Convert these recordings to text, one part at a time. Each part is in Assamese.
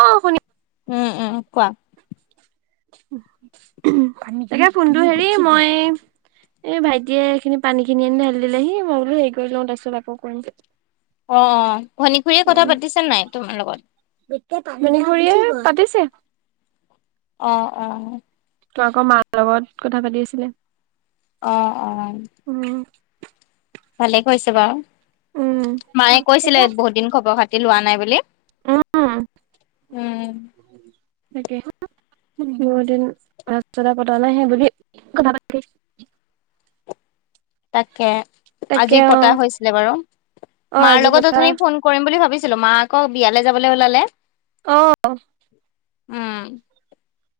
অ শুনি, উম উম কোৱা তাকে ফুোনটো হেৰি মই এ ভাইটিয়ে সখিনি পানী খিনি আনি ঢালি দিলেহি মই বোলো হেৰি কৰি লওঁ তাৰপিছত আকৌ কৰিম অ অ ভনী খুৰীয়ে কথা উম পাতিছে নাই তোমাৰ লগত ভনিখুৰীয়ে পাতিছে অ, অ, তো আকৌ মাৰ লগত কথা পাতি আছিলে অ, অ, উম ভালে কৈছে বাৰু উম মায়ে কৈছিলে বহুত দিন খবৰ খাতি লোৱা নাই বুলি অ উম তাকে বহুদিন ৰাস্তা পতা নাই হে বুলি কথা তাকে তাকে আজি অ পতা হৈছিলে বাৰু অ মাৰ আজি লগত পতা যথনি ফোন কৰিম বুলি ভাবিছিলো ছিলো মা আকৌ বিয়ালৈ যাবলৈ ওলালে আ,, উম।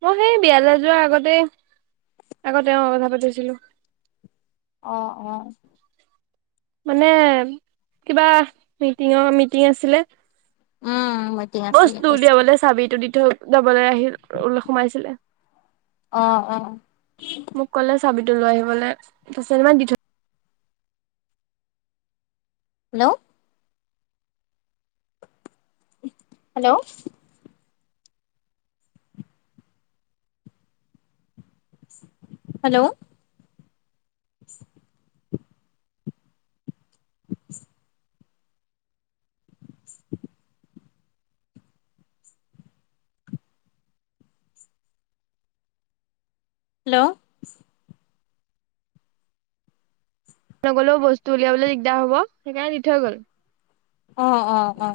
মই সেই বিয়ালৈ যোৱাৰ আগতে আকৌ তেওঁ কথা পাতিছিলো অ, অ, মানে কিবা মিটিঙৰ মিটিং আছিলে উম। মিটিং আছে বুলি বস্তুটো কৈছে উলিয়াবলৈ চাবিটো দি থৈ যাবলৈ আহিল ওলপ সোমাইছিলে অ, অ, চাবিতটো লৈ আহিবলৈ তাৰপিছত ইমান দি থৈ হেল্ল' হেল্ল' হেল্ল' [inaudible] হেল্ল', নগ'লেও বস্তু উলিয়াবলৈ দিগদাৰ হ'ব সেইকাৰণে দি থৈ গ'ল অ অ অ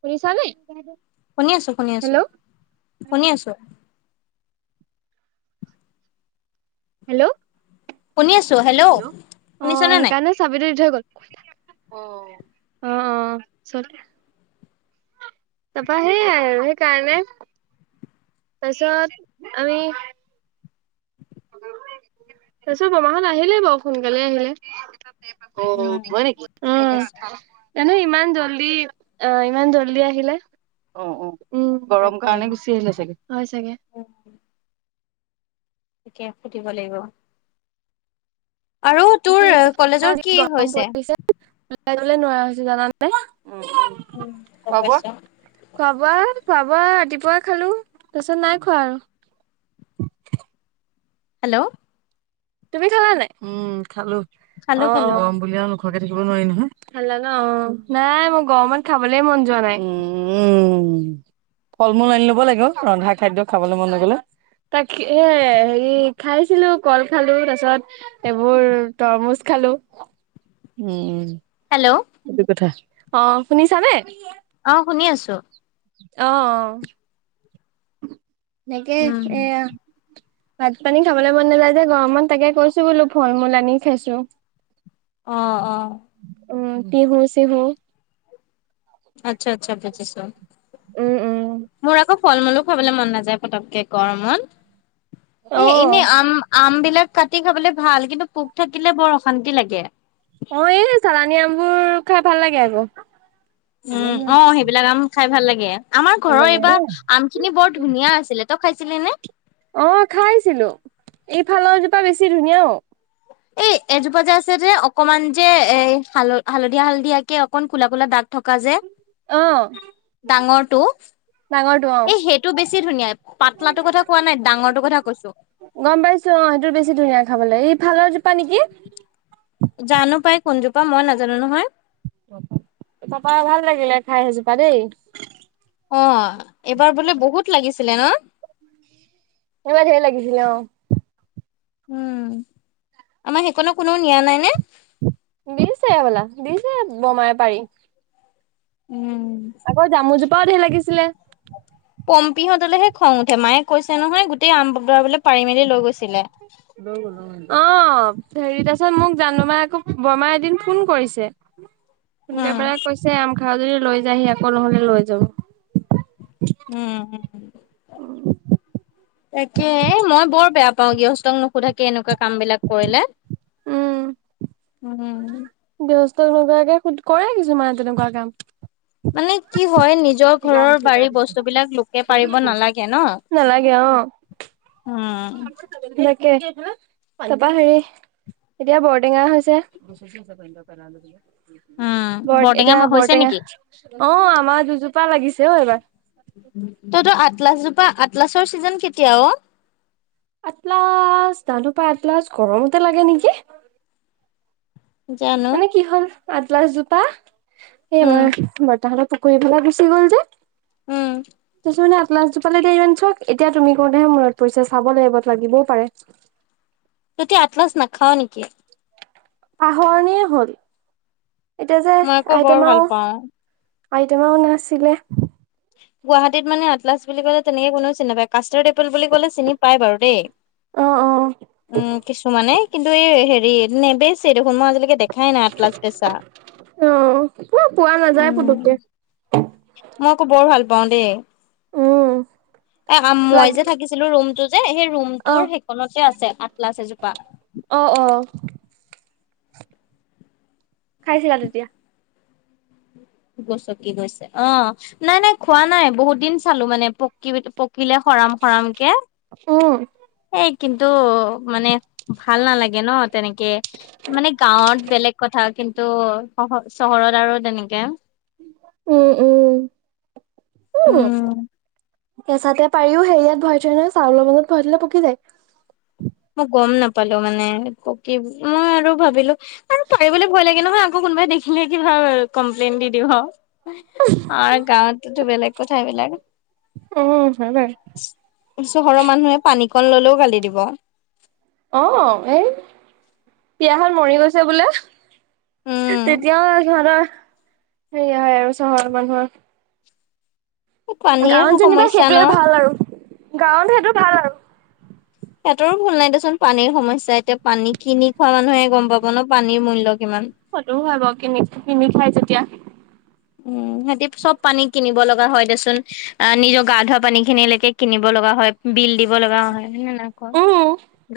পুলিচাল শুনি আছো শুনি আছো শুনি আছোঁ হেল্ল', শুনি আছো হেল্ল' েল অ শুনিছনে নাই? সেইকাৰণে চাবিটো দি থৈ গ'ল অ অ চল তাপা সেই আৰু সেইকাৰণে তছ আমি তাৰপিছত বমাাহত আহিলে বাৰু সোনকালে আহিলে অ উম বক উ গম পাইছো জানো ইমান জল্দি অ ইমান জল্দি আহিলে অ অ' উম গৰম তাকে কাৰণে গুচি আহিলে চাগে হয় চাগে। ফুধিব লাগিব। আৰু তোৰ কলেজৰ কি গৰম হৈছে? পৰিছে লাইলে নোৱাৰা হৈ হৈছে জানা নাই। উম ক্প বিচা। খোৱা বোৱা খোৱা বোৱা ৰাতিপুৱা খালো তাৰপিছত নাই খোৱা আৰু হেল্ল', তুমি খালা নাই উম খালো অ খালো অ খালো বুলি থ নোৱাৰ নয় খালা ন অ নাই মই গৰমত খাবলে মন যোৱা নাই উ উম ফল মূল আনি লব লাগিব ৰন্ধা খাদ্য খাবলৈ মন ন গলে। তাক এ হেৰি খাইছিলো কল। খালো তাৰছত এইবোৰ তৰমুজ খালো উম হেল্ল' সেইটো কথা অ শুনিছানে? অ', শুনি আছো। আহ', আহ সনেকে উম এয়া ভাত পানী খাবলৈ মন নাযায় যে গৰমত তাকে কৈছো বোলো ফল মূল আনি খাইছো। আহ আহ' উম কিহ চহ আচ্ছা আচ্ছা পজিছ উম উম মোৰক ফল মূলো খাবলৈ মন নাযায় পকে গৰমত অ এ এনে আম আম বলাক কাটি খাবলৈ ভাল কিন্তু পোক থাকিলে বৰ অশান্তি লাগে। অ', এই চালানী আমবোৰ খাই ভাল লাগে আকৌ ভাল উম অ সেইবিলাক আম খাই ভাল লাগে আমাৰ ঘৰৰ লাগে এইবাৰ আম খিনি বৰ ধুনীয়া আছিলে ত খাইছিলি নে অ খাইছিলো এইফালৰজোপা বেছি ধুনীয়াও এই এজোপা যে আছে যে অকনমান যে এাল হালধীয়া হালধিয়াকে অকন কোলা কোলা দাগ থকা যে অ ডাঙৰটো ডাঙৰটো অ এই সেইটো বেছি ধুনীয়া পাতলাটো কথা কোৱা নাই ডাঙৰটো কথা কৈছো গম পাইছো অ সেইটো বেছি ধুনীয়া খাবলৈ ই ভালৰজোপা নেকি জানো পাই কোনজোপা মই নাজানো নহয় তাপা ভাল লাগিলে খাই সজোপা দেই অ এইবাৰ বোলে বহুত লাগিছিলে ন এব ভ লাগিছিলো। উম আমাৰ সেইকো কোনো নিয়া নাই নে? দিছে বলা দিছে বোমাই পাৰি। আকৌ জামুজোপাও [unintelligible] লাগিছিলে। পম্পিহঁতলেহে খং উঠে মায়ে কৈছে নহয় গোটেই আম বাপদৰাবোলে পাৰি মেলি লৈ গৈছে। অ, হেৰি তাৰপিছত মোক জানো মা আকৌ বৰমা এদিন ফোন কৰিছে কোনকে উম পাৰে কৈছে আম খাৱ যদি লৈ যায়হি আকৌ নহলে লৈ যাৱ উম গৃহস্থং নোসোধাকে এনেকুৱা কাম বিলাক কৰিলে উম, য তেনেকুৱাকে কৰে কিছুমানে তেনেকুৱা কাম মানে কি হয় নিজ নিজৰ ঘৰৰ বাৰী বস্তু বিলাক লোকে পাৰিব নালাগে ন নালাগে অ'। উম তাকে তাপা হেৰি এতিয়া বৰটেঙা হৈছে উম, বৰ বৰটেঙা এতিয়া হৈছে বৰটেঙা নেকি? অ আমাৰ দুজোপা লাগিছে অ এবাৰ তই তোৰ আটলাছজোপা আটলাছৰ চিজন কেতিয়া অ আটলাচ দানোপা আটলাচ গৰমতে লাগে নেকি জানো মানে কি হ'ল আদলাছজোপা এই উম মমাৰ বৰ্তাহতৰ পুখুৰী ফালে গুচি গ'ল যে উম। তাৰপিছত মানে আটলাছজোপালেৰিান চা এতিয়া তুমি কোতেহে মূৰত পৰিছ চাব লাগ এইবত লাগিবও পাৰে ততি আতলচ নাখাও নেকি? পাহৰণিয়েই হল এতিয়া যে মই আকৌ বৰ আইটেমাও ভাল পাওঁ। আইত মাও ন আছিলে গুৱাহাটীত মানে [unintelligible] বুলি কলে তেনেকে কোনেও চিনি নাপায় কাষ্টাৰ্ডপুল বুলি কলে চিনি পায় বাৰু দেই অ অ উম কিছুমানে কিন্তু এই হেৰি নেবেচ দেখ [unintelligible] আজিলৈকে দেখাই নাই আটলাচ বেচা অ পুৰা পোৱা নাযায় পুতুককে মই [unintelligible] এ উম মই লাগ যে থাকিছিলো ৰুমটো যে সেই অ ৰুমটোৰ সেইকনতে আছে আতলাচ এজোপা অ অ খাইছিলা তেতিয়া গচকি গৈছে অ নাই নাই খোৱা নাই বহুত দিন চালো মানে পক [unintelligible] পকিলে খৰাম খৰামকে উম এই কিন্তু মানে ভাল নালাগে ন তেনেকে মানে গাঁৱত বেলেগ কথা কিন্তু ত' চহৰত আৰু তেনেকে উম, উম, উম, কেঁচাতে পাৰিও হেৰিয়াত ভৰাই থয় নহয় চাউলৰ মাজত ভৰাই থলে পকি যায় মই গম নাপালো মানে পকি মই আৰু ভাবিলো আৰু পাৰিবলৈ ভয় লাগে নহয় আকৌ কোনোবাই দেখিলে কিবা কমপ্লেইন দি দিব আৰু গাঁৱতটোতো বেলেগ কথা এইবিলাক উম হয় বাৰু চহৰৰ মানুহে পানীকণ ললেও গালি দিব অ এই পিয়াহত মৰি গৈছে বোলে উম তেতিয়াও সিহঁতৰ হেৰি হয় আৰু চহৰৰ মানুহৰ পানীৰ গাঁৱত যেনিবা সমস্যা ন সেইটোয়ে ভাল আৰু গাঁৱত সেইটো ভাল আৰু সিহঁতৰো ভুল নাই দেচোন পানীৰ সমস্যা এতিয়া পানী কিনি খোৱা মানুহে গম পাব ন পানীৰ মূল্য কিমান সেইটোও হয় বাৰু কিনি কিনি খাই যেতিয়া উম সিহঁতি চব পানী কিনিব লগা হয় দেচোন অ নিজৰ গা ধোৱা পানী খিনিলৈকে কিনিব লগা হয় বিল দিব লগা হয় উম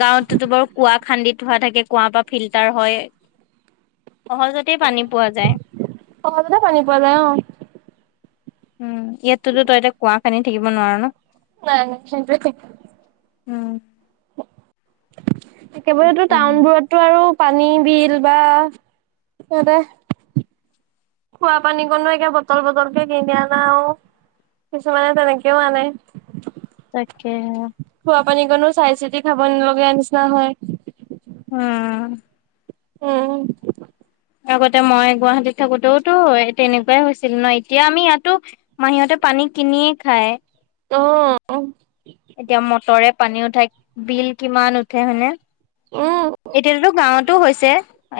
গাঁৱততো বাৰু কুুৱা খান্দি কুঁৱা থাকে কুঁৱাৰ পৰা ফিল্টাৰ হয় সহজতে পানী পোৱা যায়। সহজতে পানী পোৱা যায় অ। উম ইয়াতোতো তই এতিয়া কুৱা খান্দি থাকিব নোৱাৰ ন নাই নাই উম। একেবাৰেতো তাকে টাউনবোৰতো আৰু পানী বিল বা সিহঁতে খোৱা পানী কনো, একে বটল, বটলকে কিনি আনা আৰু। কিছুমানে, তেনেকেও আনে। তাকে। খোলা পানীকণো চাই চিতি খাব নলগা, নিচিনা হয়। উম। উম। আগতে মই গুৱাহাটীত থাকোতেওতো, তেনেকুৱাই হৈছিল ন, এতিয়া আমি ইয়াতো মাহীহঁতে পানী পানী কিনিয়ে খায়। অ'। এতিয়া মটৰে পানী উঠাই, বিল কিমান উঠে হয়নে, উম এতিয়াতো গাঁৱতো হৈছে।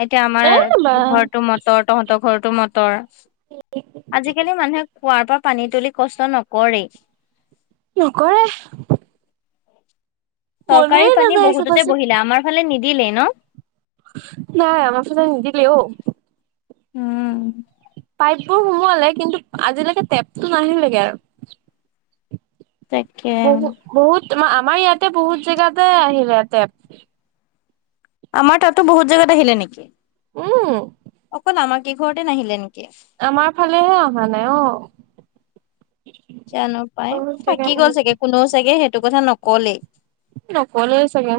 এতিয়া আমাৰ এ বা ঘৰৰটো মটৰ, তহঁতৰ ঘৰতো মটৰ। আজি কালি মানুহে কুঁৱাৰ পৰা পানী তুলি কষ্ট নকৰেই। নকৰে। মনেই চৰকাৰী পানী নাযায় বহুততে চাবাচোন বহিলে আমাৰ ফালে নিদিলেই ন। নাই আমাৰ ফালে নিদিলে অ উম। পাইপ বোৰ সোমোৱালে। কিন্তু আজিলৈকে টেপতটো নাহিল লেগে আৰু। তাকে। বহু বহুত আমাৰ ইয়াতে বহুত জেগাতে আহিলে টেপ। আমাৰ তাতো বহুত জেগাত আহিলে নেকি। উম। অকল আমাৰ কেই ঘৰতে নাহিলে, নেকি। আমাৰ ফালেহে অহা নাই, অ'। জানো পাই, বহুত থাকি জেগাত গ'ল আহিলে। চাগে, কোনেও চাগে সেইটো কথা নকলেই। নকলে চাগে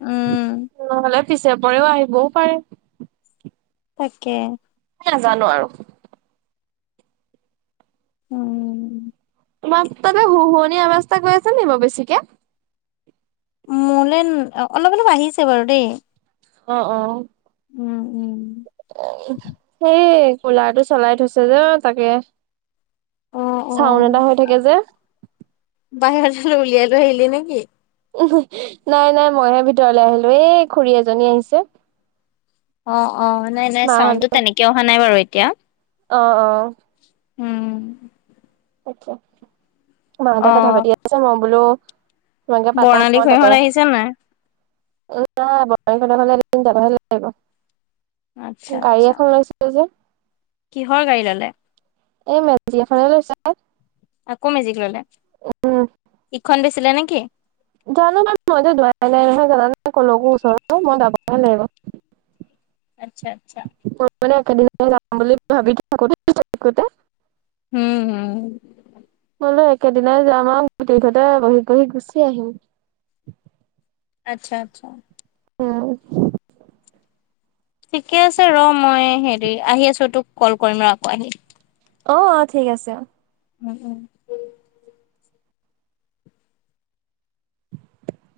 উম নহ'লে পিছে পৰেও, আহিবও পাৰে। তাকেই। নাজানো আৰু উম। তোমাৰ তাতে শুহুৱনীয়া আৱাজ এটা গৈ আছে নি, বাৰু বেছিকে। মোলৈ অলপ, অলপ আহিছে বাৰু দেই। অ', অ'। উম, উম। কলাৰটো চলাই থৈছে যে, তাকে। অ অ চাউন এটা হৈ থাকে, যে বাহিৰৰ লৈ উলিয়াই আৰু আহলি নে কি? নাই, নাই মইহে ভিতৰলৈ আহিলো এই খুৰী এজনী আহিছে। অ', অ', নাই, নাই মাহঁত চাউডটো তেনেকে অহা নাই বাৰু এতিয়া। অ', অ'। উম। [unintelligible] অ, মাহঁতে অ কথা পাতি আছে মই বোলো। মকে পাতাম বৰ্ণালী মই তাতে। খুৰীহঁত আহিছে নাই মই যাম এদিন বৰ্তাহঁতৰ তাতলৈ যাবহে লাগিব। আচ্ছা গাড়ী আচ্ছা এখন লৈছিলে যে। কিহৰ গাড়ী ললে? এই মেকজি এখনে লৈছে। আকৌ মিজিক ললে, উম ইখন বেছিলে নেকি? জানো বাৰু, মইতো জোৱাই নাই, নহয়। জানা নাই কলৈকো ওচৰত মই যাব লাগিব। উ। আচ্ছা -আচ্ছা মই মানে একেদিন যাম বুলি ভাবি থাকোঁতে। উম, হম। হলেও একেদিনাই যাম আৰু। গোটেই ঘৰতে বহি- বহি গুচি আহিম। আচ্ছা- আচ্ছা উম। ঠিকে আছে ৰ। মই হেৰি আহি আছো তোক কল কৰিম ৰ আকৌ আহি। অ, আহ, ঠিক আছে, অ। উম- উম। [inaudible]